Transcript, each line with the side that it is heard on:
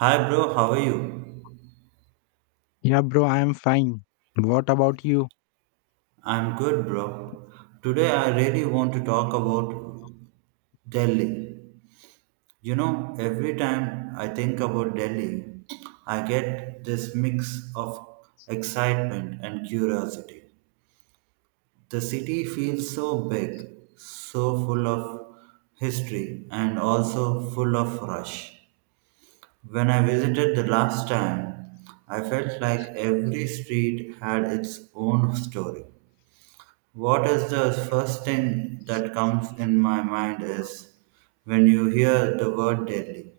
right: Hi bro, how are you?
left: Yeah, bro, I am fine. What about you?
right: I'm good bro. Today I really want to talk about Delhi. You know, every time I think about Delhi, I get this mix of excitement and curiosity. The city feels so big, so full of history and also full of rush. When I visited the last time, I felt like every street had its own story. What is the first thing that comes in my mind is when you hear the word Delhi.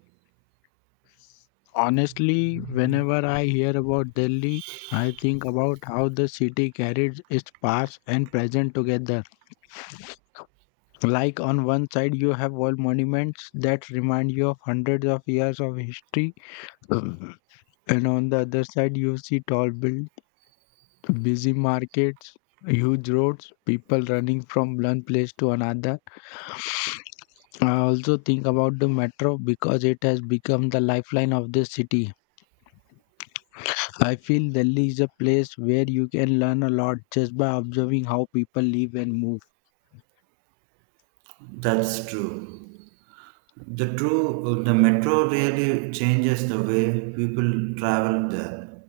left: Honestly, whenever I hear about Delhi, I think about how the city carries its past and present together. Like on one side, you have wall monuments that remind you of hundreds of years of history. Mhm. And on the other side, you see tall buildings, busy markets, huge roads, people running from one place to another. I also think about the metro because it has become the lifeline of this city. I feel Delhi is a place where you can learn a lot just by observing how people live and move.
right: That's true. The metro really changes the way people travel there.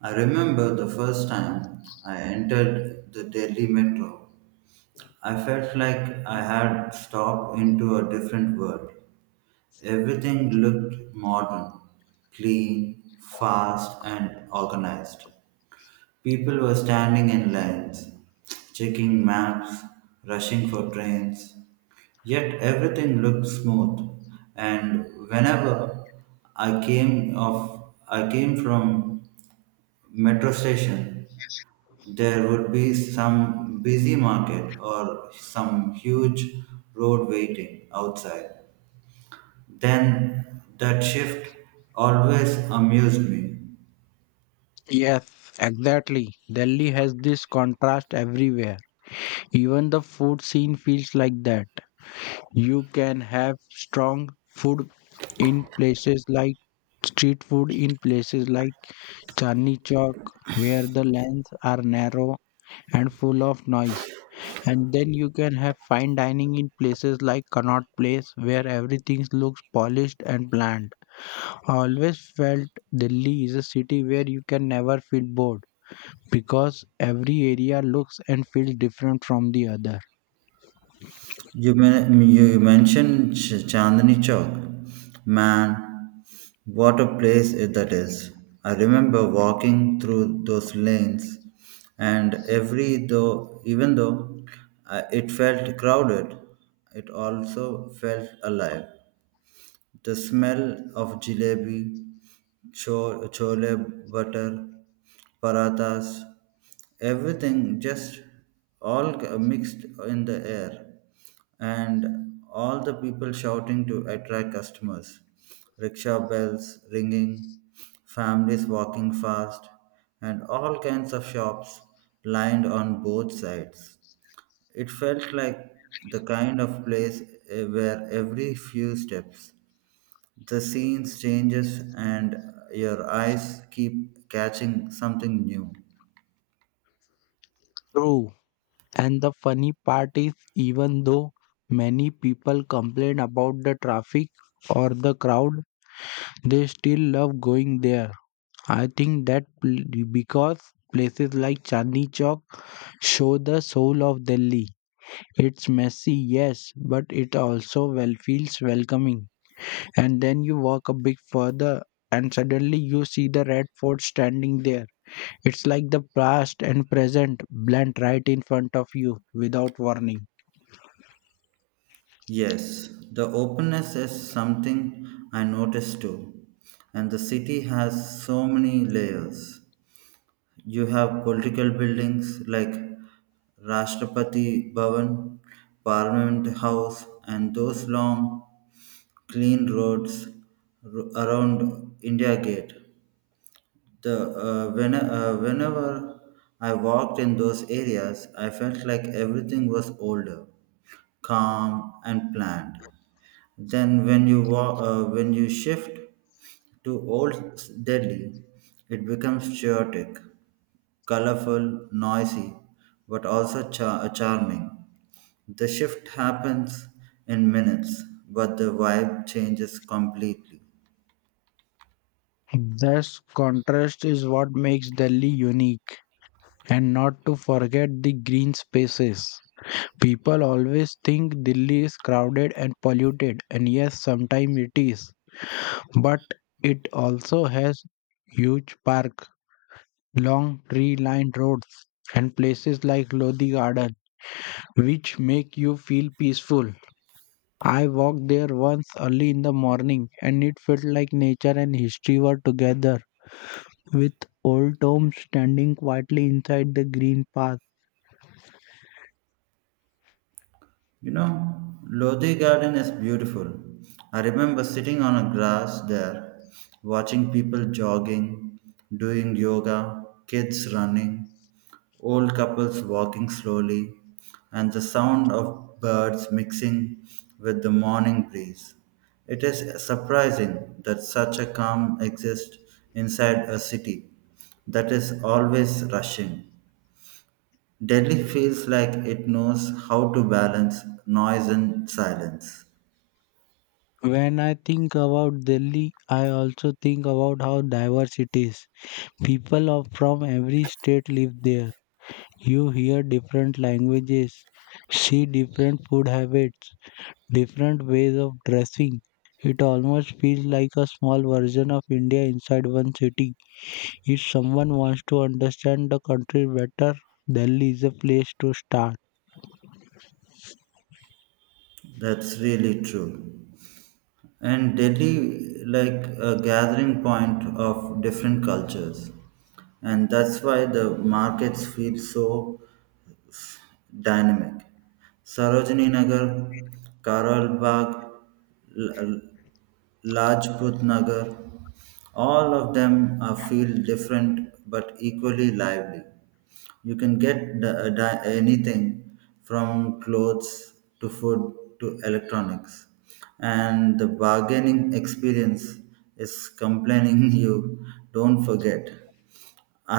right: I remember the first time I entered the Delhi metro. I felt like I had stepped into a different world. Everything looked modern, clean, fast and organized. People were standing in lines, checking maps, rushing for trains. Yet everything looked smooth, and whenever I came from metro station, there would be some busy market or some huge road waiting outside. Then that shift always amused me.
left: Yes, exactly. Delhi has this contrast everywhere. Even the food scene feels like that. You can have strong food in places like street food in places like Chandni Chowk where the lanes are narrow and full of noise. And then you can have fine dining in places like Connaught Place where everything looks polished and planned. Always felt Delhi is a city where you can never feel bored because every area looks and feels different from the other.
right: You mentioned Chandni Chowk. Man, what a place that is. I remember walking through those lanes, and even though it felt crowded, it also felt alive. The smell of jalebi, chole butter, parathas, everything just mixed in the air, and all the people shouting to attract customers, rickshaw bells ringing, families walking fast, and all kinds of shops lined on both sides. It felt like the kind of place where every few steps the scenes changes and your eyes keep catching something new.
left: True. And the funny part is, even though many people complain about the traffic or the crowd, they still love going there. I think because places like Chandni Chowk show the soul of Delhi. It's messy, yes, but it also well feels welcoming. And then you walk a bit further and suddenly you see the Red Fort standing there. It's like the past and present blend right in front of you without warning.
right: Yes, the openness is something I noticed too. And the city has so many layers. You have political buildings like Rashtrapati Bhavan, Parliament House, and those long, clean roads around India Gate. The whenever I walked in those areas, I felt like everything was older, calm, and planned. Then when you shift to Old Delhi, it becomes chaotic, colorful, noisy, but also charming. The shift happens in minutes, but the vibe changes completely.
left: This contrast is what makes Delhi unique, and not to forget the green spaces. People always think Delhi is crowded and polluted, and yes, sometimes it is, but it also has huge park, long tree lined roads, and places like Lodi Garden, which make you feel peaceful. I walked there once early in the morning and it felt like nature and history were together, with old tombs standing quietly inside the green path.
right: You know, Lodi Garden is beautiful. I remember sitting on a grass there, watching people jogging, doing yoga, kids running, old couples walking slowly, and the sound of birds mixing with the morning breeze. It is surprising that such a calm exists inside a city that is always rushing. Delhi feels like it knows how to balance noise and silence.
left: When I think about Delhi, I also think about how diverse it is. People of from every state live there. You hear different languages, see different food habits, different ways of dressing. It almost feels like a small version of India inside one city. If someone wants to understand the country better, Delhi is a place to start.
right: That's really true. And Delhi, like a gathering point of different cultures. And that's why the markets feel so dynamic. Sarojini Nagar, Karol Bagh, L- L- Lajput Nagar, all of them feel different but equally lively. You can get anything from clothes to food to electronics, and the bargaining experience is complaining you don't forget.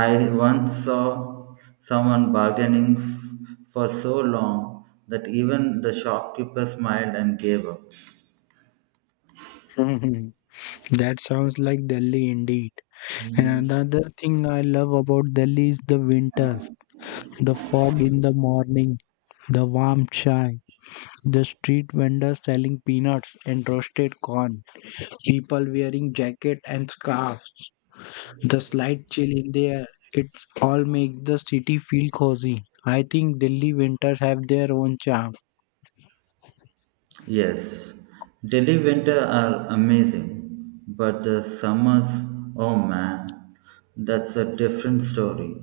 right: I once saw someone bargaining for so long that even the shopkeeper smiled and gave up.
left: Mhm. That sounds like Delhi indeed. And another thing I love about Delhi is the winter. The fog in the morning, the warm chai, the street vendors selling peanuts and roasted corn, people wearing jackets and scarves. The slight chill in the air, it all makes the city feel cozy. I think Delhi winters have their own charm.
right: Yes, Delhi winter are amazing, but the summers, oh man, that's a different story.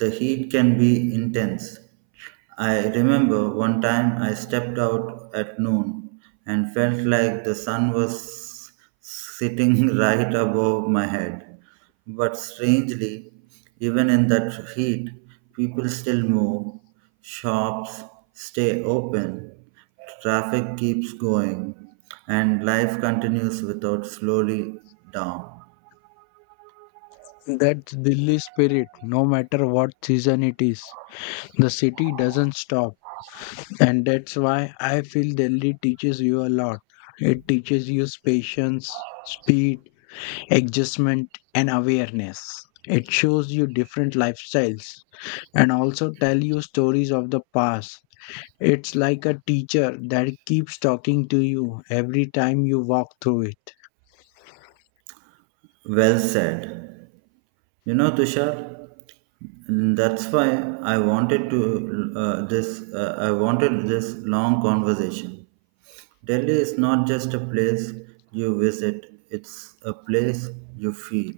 right: The heat can be intense. I remember one time I stepped out at noon and felt like the sun was sitting right above my head. But strangely, even in that heat, people still move, shops stay open, traffic keeps going, and life continues without slowly down.
left: That's Delhi spirit, no matter what season it is. The city doesn't stop, and that's why I feel Delhi teaches you a lot. It teaches you patience, speed, adjustment, and awareness. It shows you different lifestyles and also tell you stories of the past. It's like a teacher that keeps talking to you every time you walk through it.
right: Well said. You know, Tushar, that's why I wanted to this. I wanted this long conversation. Delhi is not just a place you visit; it's a place you feel.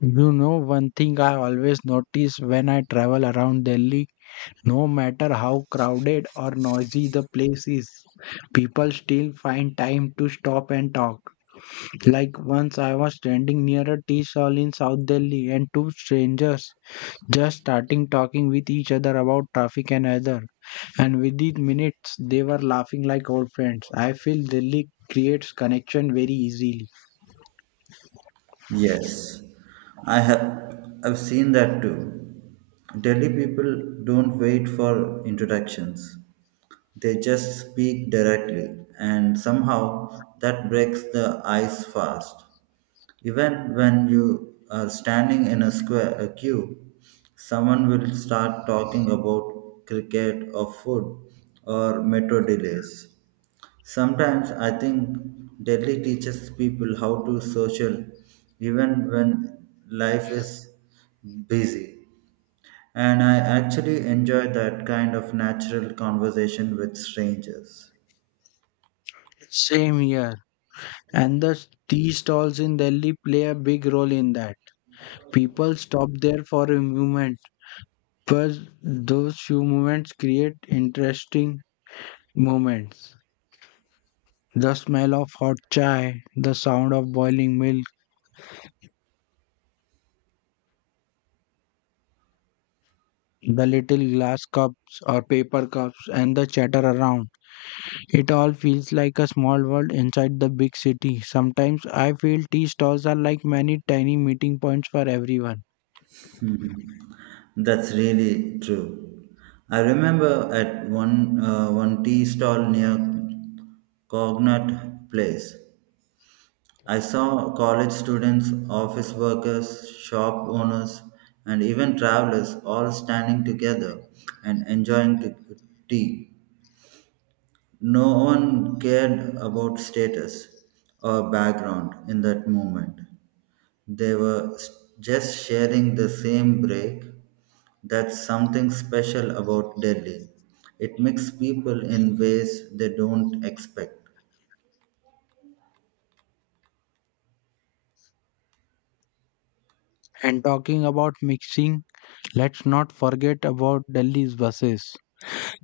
left: You know, one thing I always notice when I travel around Delhi, no matter how crowded or noisy the place is, people still find time to stop and talk. Like once I was standing near a tea stall in South Delhi and two strangers just starting talking with each other about traffic and other. And within minutes, they were laughing like old friends. I feel Delhi creates connection very easily.
right: Yes, I have. I've seen that too. Delhi people don't wait for introductions. They just speak directly, and somehow that breaks the ice fast. Even when you are standing in a square a queue, someone will start talking about cricket or food or metro delays. Sometimes I think Delhi teaches people how to social even when life is busy. And I actually enjoy that kind of natural conversation with strangers.
left: Same here. And the tea stalls in Delhi play a big role in that. People stop there for a moment, but those few moments create interesting moments. The smell of hot chai, the sound of boiling milk, the little glass cups or paper cups, and the chatter around. It all feels like a small world inside the big city. Sometimes I feel tea stalls are like many tiny meeting points for everyone.
right: Mhm. That's really true. I remember at one tea stall near Cognut Place. I saw college students, office workers, shop owners, and even travelers all standing together and enjoying tea. No one cared about status or background in that moment. They were just sharing the same break. That's something special about Delhi. It mixes people in ways they don't expect.
left: And talking about mixing, let's not forget about Delhi's buses.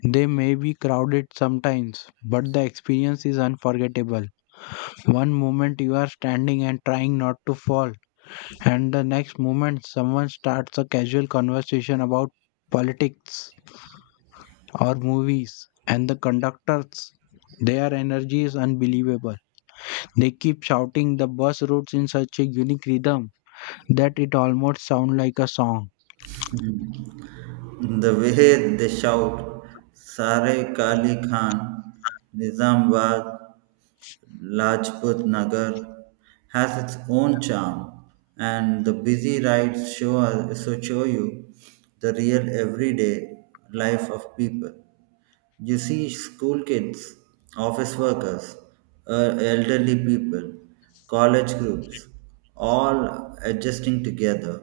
left: They may be crowded sometimes, but the experience is unforgettable. One moment you are standing and trying not to fall, and the next moment someone starts a casual conversation about politics or movies, and the conductors, their energy is unbelievable. They keep shouting the bus routes in such a unique rhythm that it almost sounds like a song.
right: The way they shout, Sare Kali Khan, Nizamabad, Lajput Nagar, has its own charm, and the busy rides show you the real everyday life of people. You see school kids, office workers, elderly people, college groups, all adjusting together.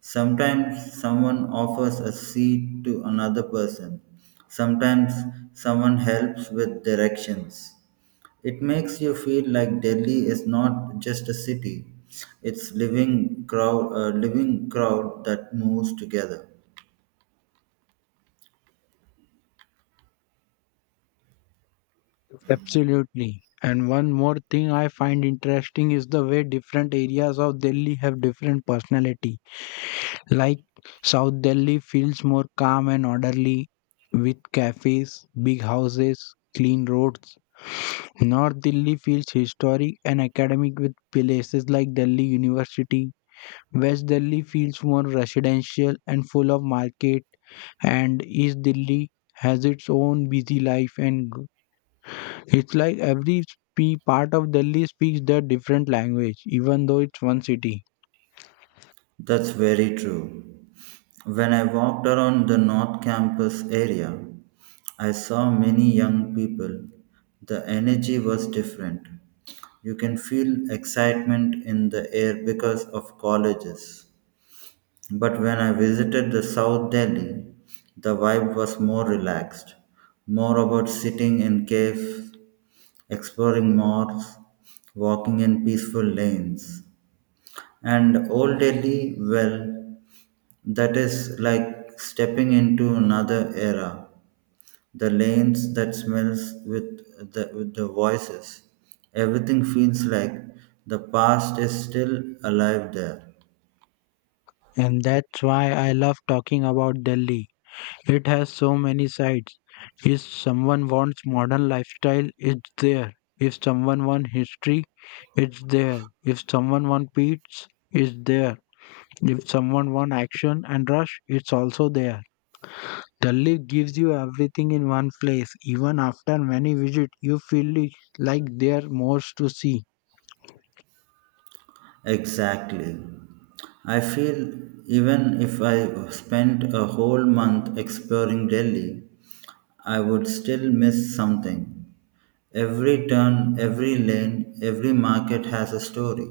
right: Sometimes someone offers a seat to another person. Sometimes someone helps with directions. It makes you feel like Delhi is not just a city. It's a living crowd that moves together.
left: Absolutely. And one more thing I find interesting is the way different areas of Delhi have different personality. Like South Delhi feels more calm and orderly with cafes, big houses, clean roads. North Delhi feels historic and academic with places like Delhi University. West Delhi feels more residential and full of market, and East Delhi has its own busy life. It's like every part of Delhi speaks their different language even though it's one city.
right: That's very true. When I walked around the North Campus area, I saw many young people. The energy was different. You can feel excitement in the air because of colleges. But when I visited the South Delhi, the vibe was more relaxed, more about sitting in caves, exploring malls, walking in peaceful lanes. And Old Delhi, well, that is like stepping into another era. The lanes that smells with the voices. Everything feels like the past is still alive there.
left: And that's why I love talking about Delhi. It has so many sides. If someone wants modern lifestyle, it's there. If someone wants history, it's there. If someone wants peace, it's there. If someone wants action and rush, it's also there. The lift gives you everything in one place. Even after many visits, you feel it like there are more to see.
right: Exactly. I feel even if I spent a whole month exploring Delhi, I would still miss something. Every turn, every lane, every market has a story.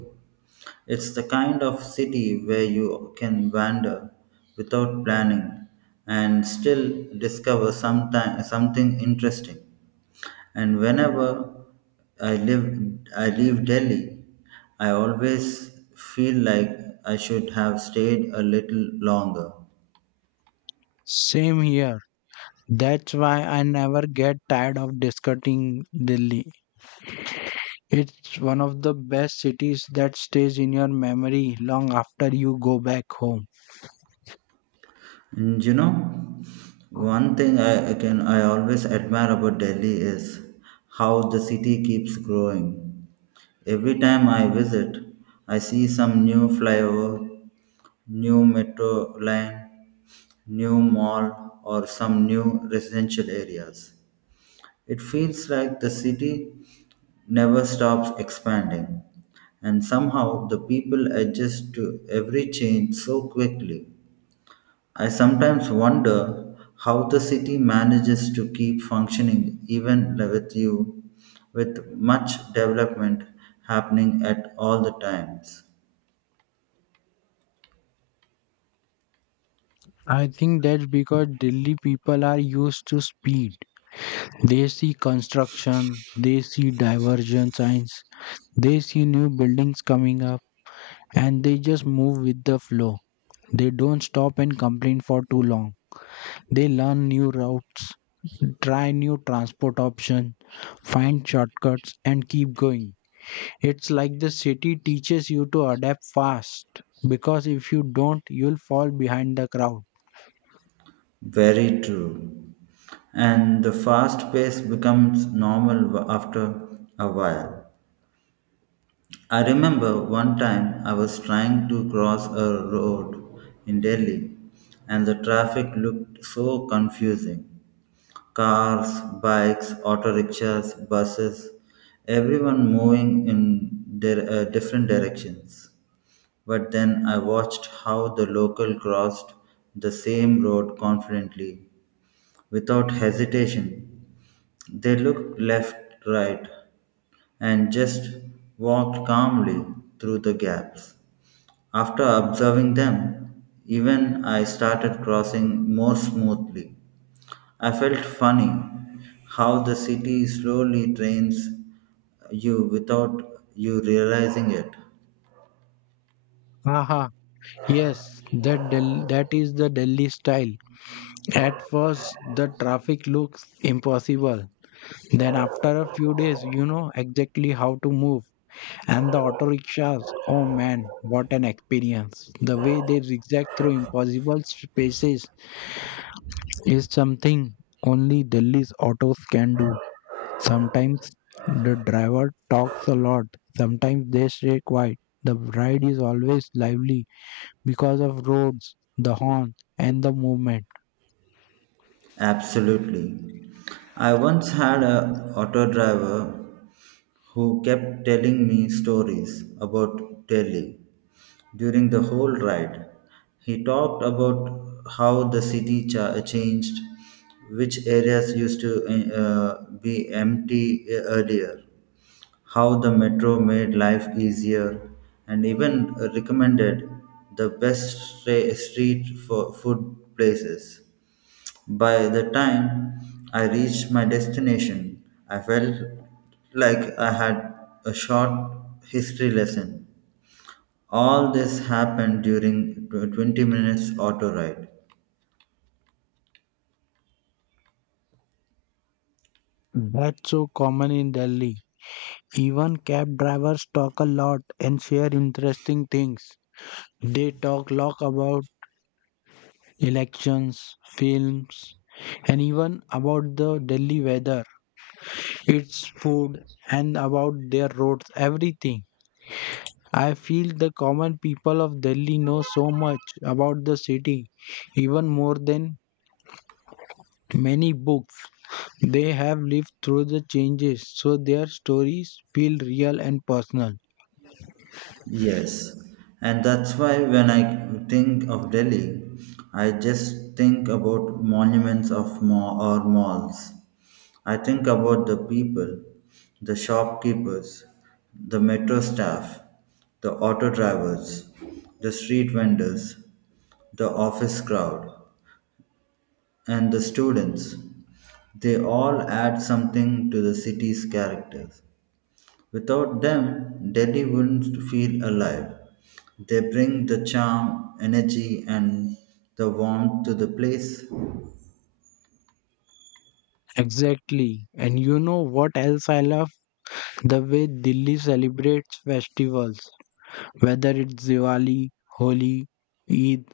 right: It's the kind of city where you can wander without planning and still discover something interesting. And whenever I live, I leave Delhi, I always feel like I should have stayed a little longer.
left: Same here. That's why I never get tired of discussing Delhi. It's one of the best cities that stays in your memory long after you go back home.
right: And you know, one thing I always admire about Delhi is how the city keeps growing. Every time I visit, I see some new flyover, new metro line, new mall, or some new residential areas. It feels like the city never stops expanding, and somehow the people adjust to every change so quickly. I sometimes wonder how the city manages to keep functioning even with much development happening at all the times.
left: I think that's because Delhi people are used to speed. They see construction, they see diversion signs, they see new buildings coming up, and they just move with the flow. They don't stop and complain for too long. They learn new routes, try new transport options, find shortcuts, and keep going. It's like the city teaches you to adapt fast because if you don't, you'll fall behind the crowd.
right: Very true. And the fast pace becomes normal after a while. I remember one time I was trying to cross a road in Delhi and the traffic looked so confusing. Cars, bikes, auto rickshaws, buses, everyone moving in different directions. But then I watched how the local crossed the same road confidently without hesitation. They looked left, right, and just walked calmly through the gaps. After observing them, even I started crossing more smoothly. I felt funny how the city slowly trains you without you realizing it.
left: Haha, yes, that is the Delhi style. At first, the traffic looks impossible. Then after a few days, you know exactly how to move. And the auto rickshaws, oh man, what an experience! The way they zigzag through impossible spaces is something only Delhi's autos can do. Sometimes the driver talks a lot, sometimes they stay quiet. The ride is always lively because of roads, the horn, and the movement.
right: Absolutely. I once had a auto driver who kept telling me stories about Delhi. During the whole ride, he talked about how the city changed, which areas used to be empty earlier, how the metro made life easier and even recommended the best street for food places. By the time I reached my destination, I felt like I had a short history lesson. All this happened during 20 minutes auto ride.
left: That's so common in Delhi. Even cab drivers talk a lot and share interesting things. They talk lot about elections, films, and even about the Delhi weather, its food, and about their roads, everything. I feel the common people of Delhi know so much about the city, even more than many books. They have lived through the changes, so their stories feel real and personal.
right: Yes, and that's why when I think of Delhi, I just think about monuments of or malls. I think about the people, the shopkeepers, the metro staff, the auto drivers, the street vendors, the office crowd, and the students. They all add something to the city's character. Without them, Delhi wouldn't feel alive. They bring the charm, energy, and the warmth to the place.
left: Exactly. And you know what else I love? The way Delhi celebrates festivals, whether it's Diwali, Holi, Eid,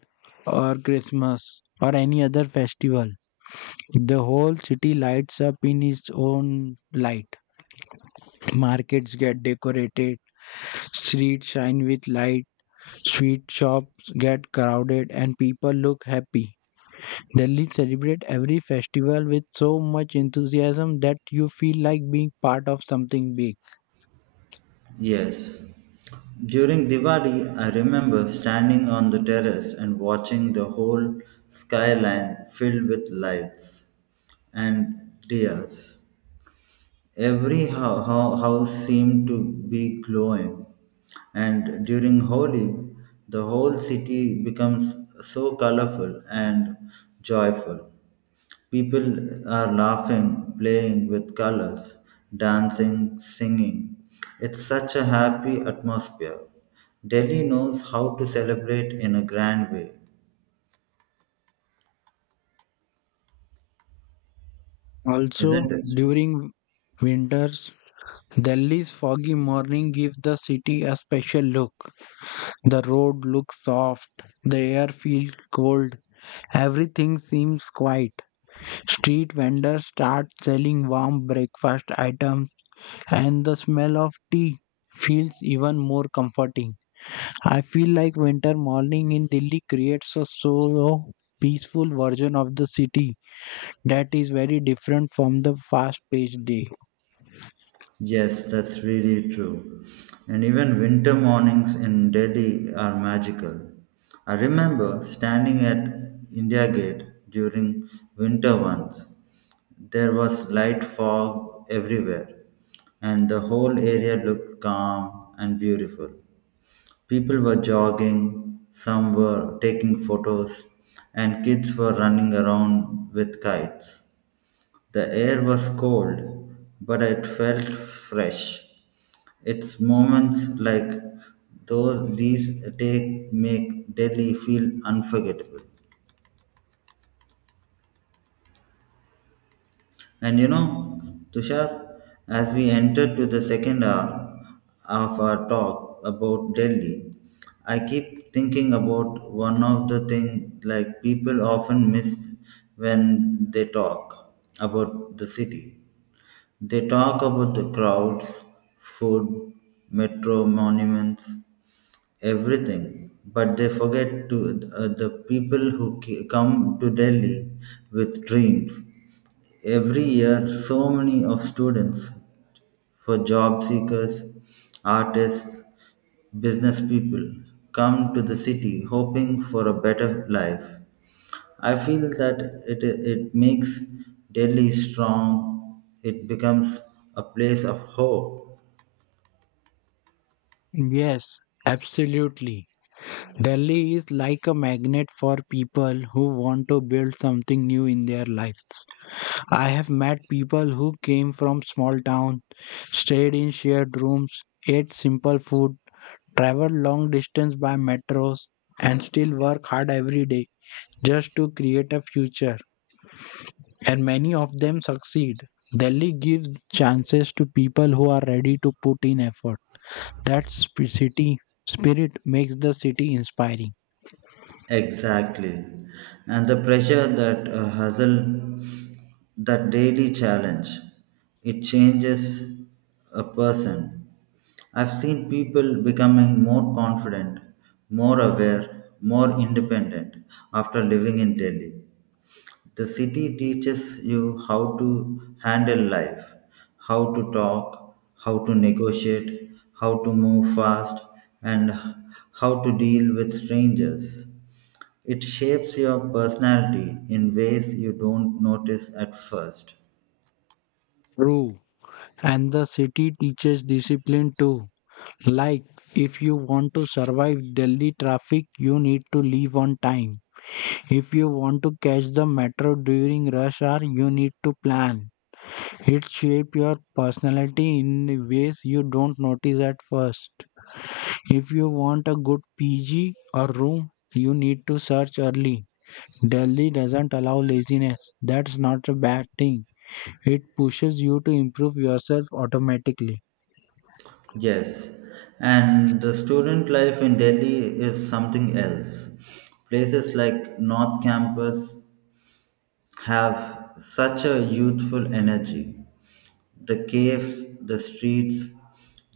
left: or Christmas, or any other festival. The whole city lights up in its own light. Markets get decorated, streets shine with light, sweet shops get crowded, and people look happy. Delhi celebrate every festival with so much enthusiasm that you feel like being part of something big.
right: Yes. During Diwali, I remember standing on the terrace and watching the whole skyline filled with lights and diyas. Every house seemed to be glowing, and during Holi, the whole city becomes so colorful and joyful. People are laughing, playing with colors, dancing, singing. It's such a happy atmosphere. Delhi knows how to celebrate in a grand way,
left: Also,
right: isn't it?
left: during winters, Delhi's foggy morning gives the city a special look. The road looks soft, the air feels cold, everything seems quiet. Street vendors start selling warm breakfast items and the smell of tea feels even more comforting. I feel like winter morning in Delhi creates a slow, peaceful version of the city that is very different from the fast-paced day.
right: Yes, that's really true. And even winter mornings in Delhi are magical. I remember standing at India Gate during winter once. There was light fog everywhere, and the whole area looked calm and beautiful. People were jogging, some were taking photos, and kids were running around with kites. The air was cold, but it felt fresh. It's moments like those these take make Delhi feel unforgettable. And you know, Tushar, as we enter to the second hour of our talk about Delhi, I keep thinking about one of the things like people often miss when they talk about the city. They talk about the crowds, food, metro monuments, everything but they forget to the people who come to Delhi with dreams every year, so many of students for job seekers, artists, business people come to the city hoping for a better life. I feel that it makes Delhi strong. It becomes a place of hope.
left: Yes, absolutely. Delhi is like a magnet for people who want to build something new in their lives. I have met people who came from small towns, stayed in shared rooms, ate simple food, travel long distance by metros, and still work hard every day just to create a future. And many of them succeed. Delhi gives chances to people who are ready to put in effort. That city spirit makes the city inspiring.
right: Exactly. And the pressure that hustle, that daily challenge, it changes a person. I've seen people becoming more confident, more aware, more independent after living in Delhi. The city teaches you how to handle life, how to talk, how to negotiate, how to move fast, and how to deal with strangers. It shapes your personality in ways you don't notice at first.
left: True. And the city teaches discipline too. Like, if you want to survive Delhi traffic, you need to leave on time. If you want to catch the metro during rush hour, you need to plan. It shape your personality in ways you don't notice at first. If you want a good PG or room, you need to search early. Delhi doesn't allow laziness. That's not a bad thing. It pushes you to improve yourself automatically.
right: Yes, and the student life in Delhi is something else. Places like North Campus have such a youthful energy. The caves, the streets,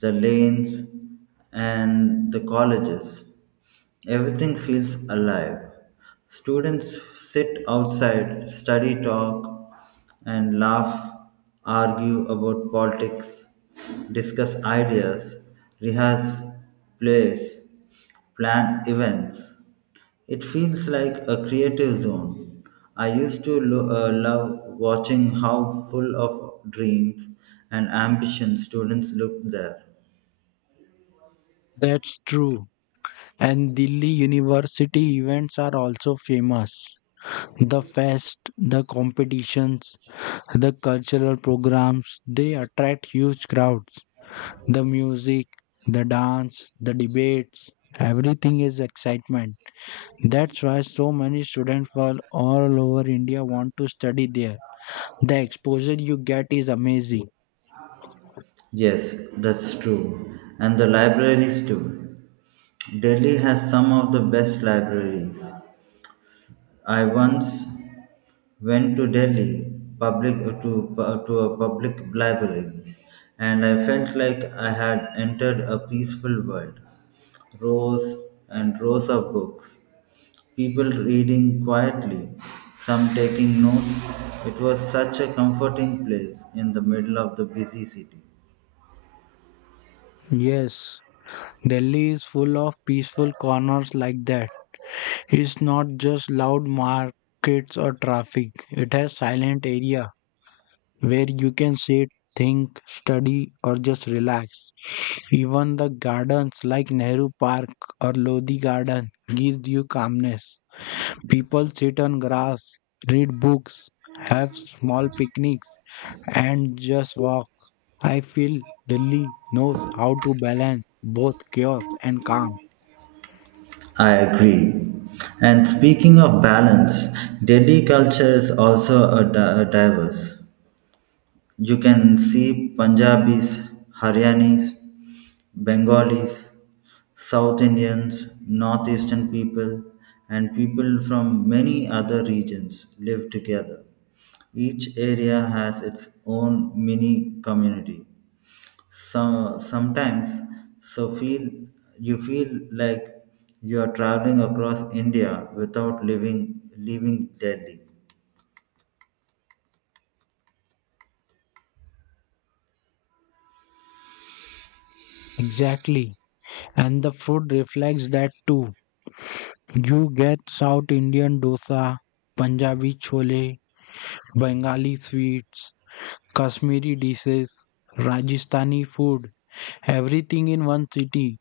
right: the lanes, and the colleges. Everything feels alive. Students sit outside, study, talk, and laugh, argue about politics, discuss ideas, rehearse plays, plan events. It feels like a creative zone. I used to love watching how full of dreams and ambition students look there.
left: That's true. And Delhi University events are also famous. The fest, the competitions, the cultural programs, they attract huge crowds. The music, the dance, the debates, everything is excitement. That's why so many students from all over India want to study there. The exposure you get is amazing.
right: Yes, that's true. And the libraries too. Delhi has some of the best libraries. I once went to Delhi public to a public library and I felt like I had entered a peaceful world, rows and rows of books, people reading quietly, some taking notes. It was such a comforting place in the middle of the busy city.
left: Yes, Delhi is full of peaceful corners like that. It's not just loud markets or traffic, it has silent area where you can sit, think, study, or just relax. Even the gardens like Nehru Park or Lodi Garden gives you calmness. People sit on grass, read books, have small picnics, and just walk. I feel Delhi knows how to balance both chaos and calm.
right: I agree. And speaking of balance, Delhi culture is also a diverse. You can see Punjabis, Haryanis, Bengalis, South Indians, Northeastern people, and people from many other regions live together. Each area has its own mini community. Some, sometimes so feel you feel like you are traveling across India without leaving Delhi.
left: Exactly. And the food reflects that too. You get South Indian dosa, Punjabi chole, Bengali sweets, Kashmiri dishes, Rajasthani food, everything in one city.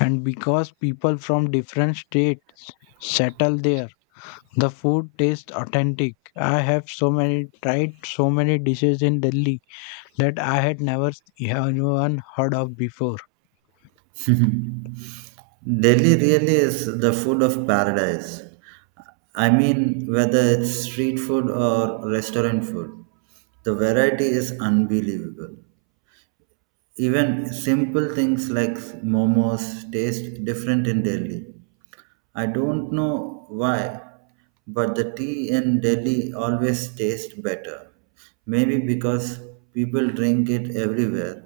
left: And because people from different states settle there, the food tastes authentic. I have so many tried so many dishes in Delhi that I had never even heard of before.
right: Delhi really is the food of paradise. I mean, whether it's street food or restaurant food, the variety is unbelievable. Even simple things like momos taste different in Delhi. I don't know why, but the tea in Delhi always tastes better. Maybe because people drink it everywhere,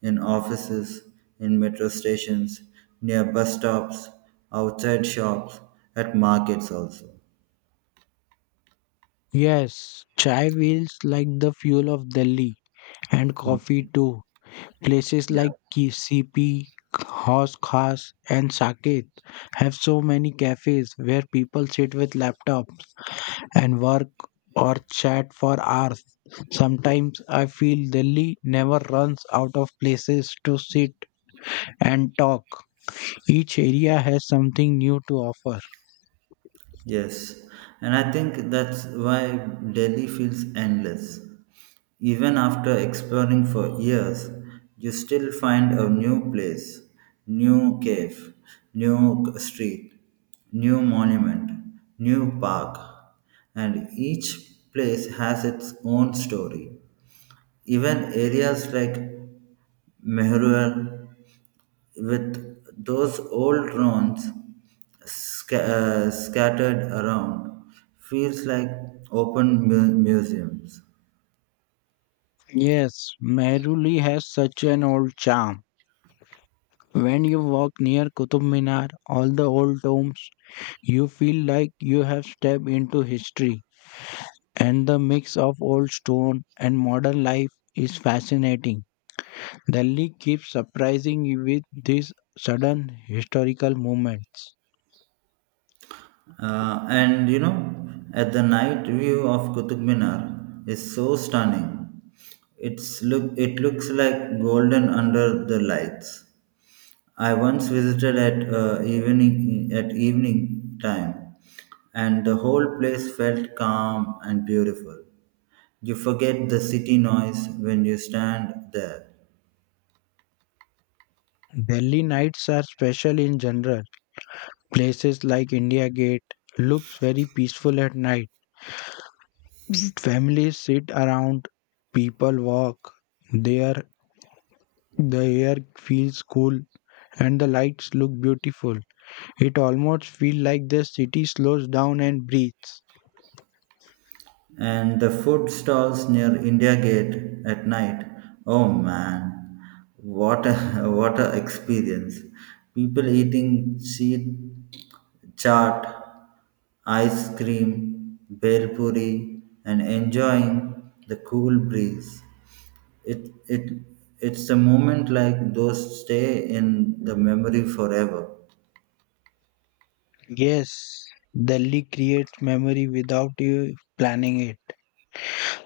right: in offices, in metro stations, near bus stops, outside shops, at markets also.
left: Yes, chai feels like the fuel of Delhi and coffee too. Places
right: Yeah.
left: like KCP, Haus Khas, and Saket have so many cafes where people sit with laptops and work or chat for hours. Sometimes I feel Delhi never runs out of places to sit and talk. Each area has something new to offer.
right: Yes, and I think that's why Delhi feels endless. Even after exploring for years, you still find a new place, new cave, street, new monument, new park, and each place has its own story. Even areas like Mehruar, with those old ruins sca- scattered around, feels like open museums.
left: Yes, Mehrauli has such an old charm. When you walk near Qutub Minar, all the old tombs, you feel like you have stepped into history. And the mix of old stone and modern life is fascinating. Delhi keeps surprising you with these sudden historical movements.
right: And you know, at the night view of Qutub Minar is so stunning. It looks like golden under the lights. I once visited at evening time, and the whole place felt calm and beautiful. You forget the city noise when you stand there.
left: Delhi nights are special in general. Places like India Gate looks very peaceful at night. Families sit around, people walk. There the air feels cool and the lights look beautiful. It almost feels like the city slows down and breathes.
right: And the food stalls near India Gate at night. Oh man, what a what a experience! People eating cheat chaat, ice cream, bhel puri, and enjoying the cool breeze. It it it's a moment like those stay in the memory forever.
left: Yes, Delhi creates memory without you planning it.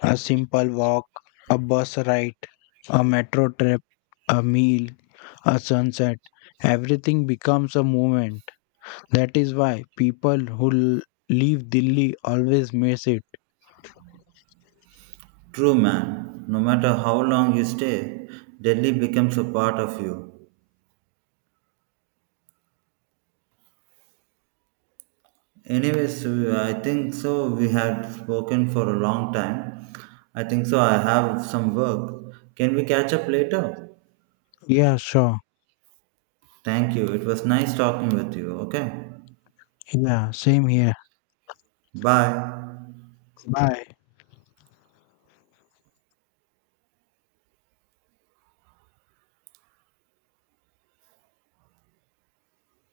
left: A simple walk, a bus ride, a metro trip, a meal, a sunset. Everything becomes a moment. That is why people who l- leave Delhi always miss it.
right: True man, no matter how long you stay, Delhi becomes a part of you. Anyways, so I think so. We had spoken for a long time. I think so. I have some work. Can we catch up later?
left: Yeah, sure.
right: Thank you. It was nice talking with you. Okay.
left: Yeah, same here.
right: Bye.
left: Bye.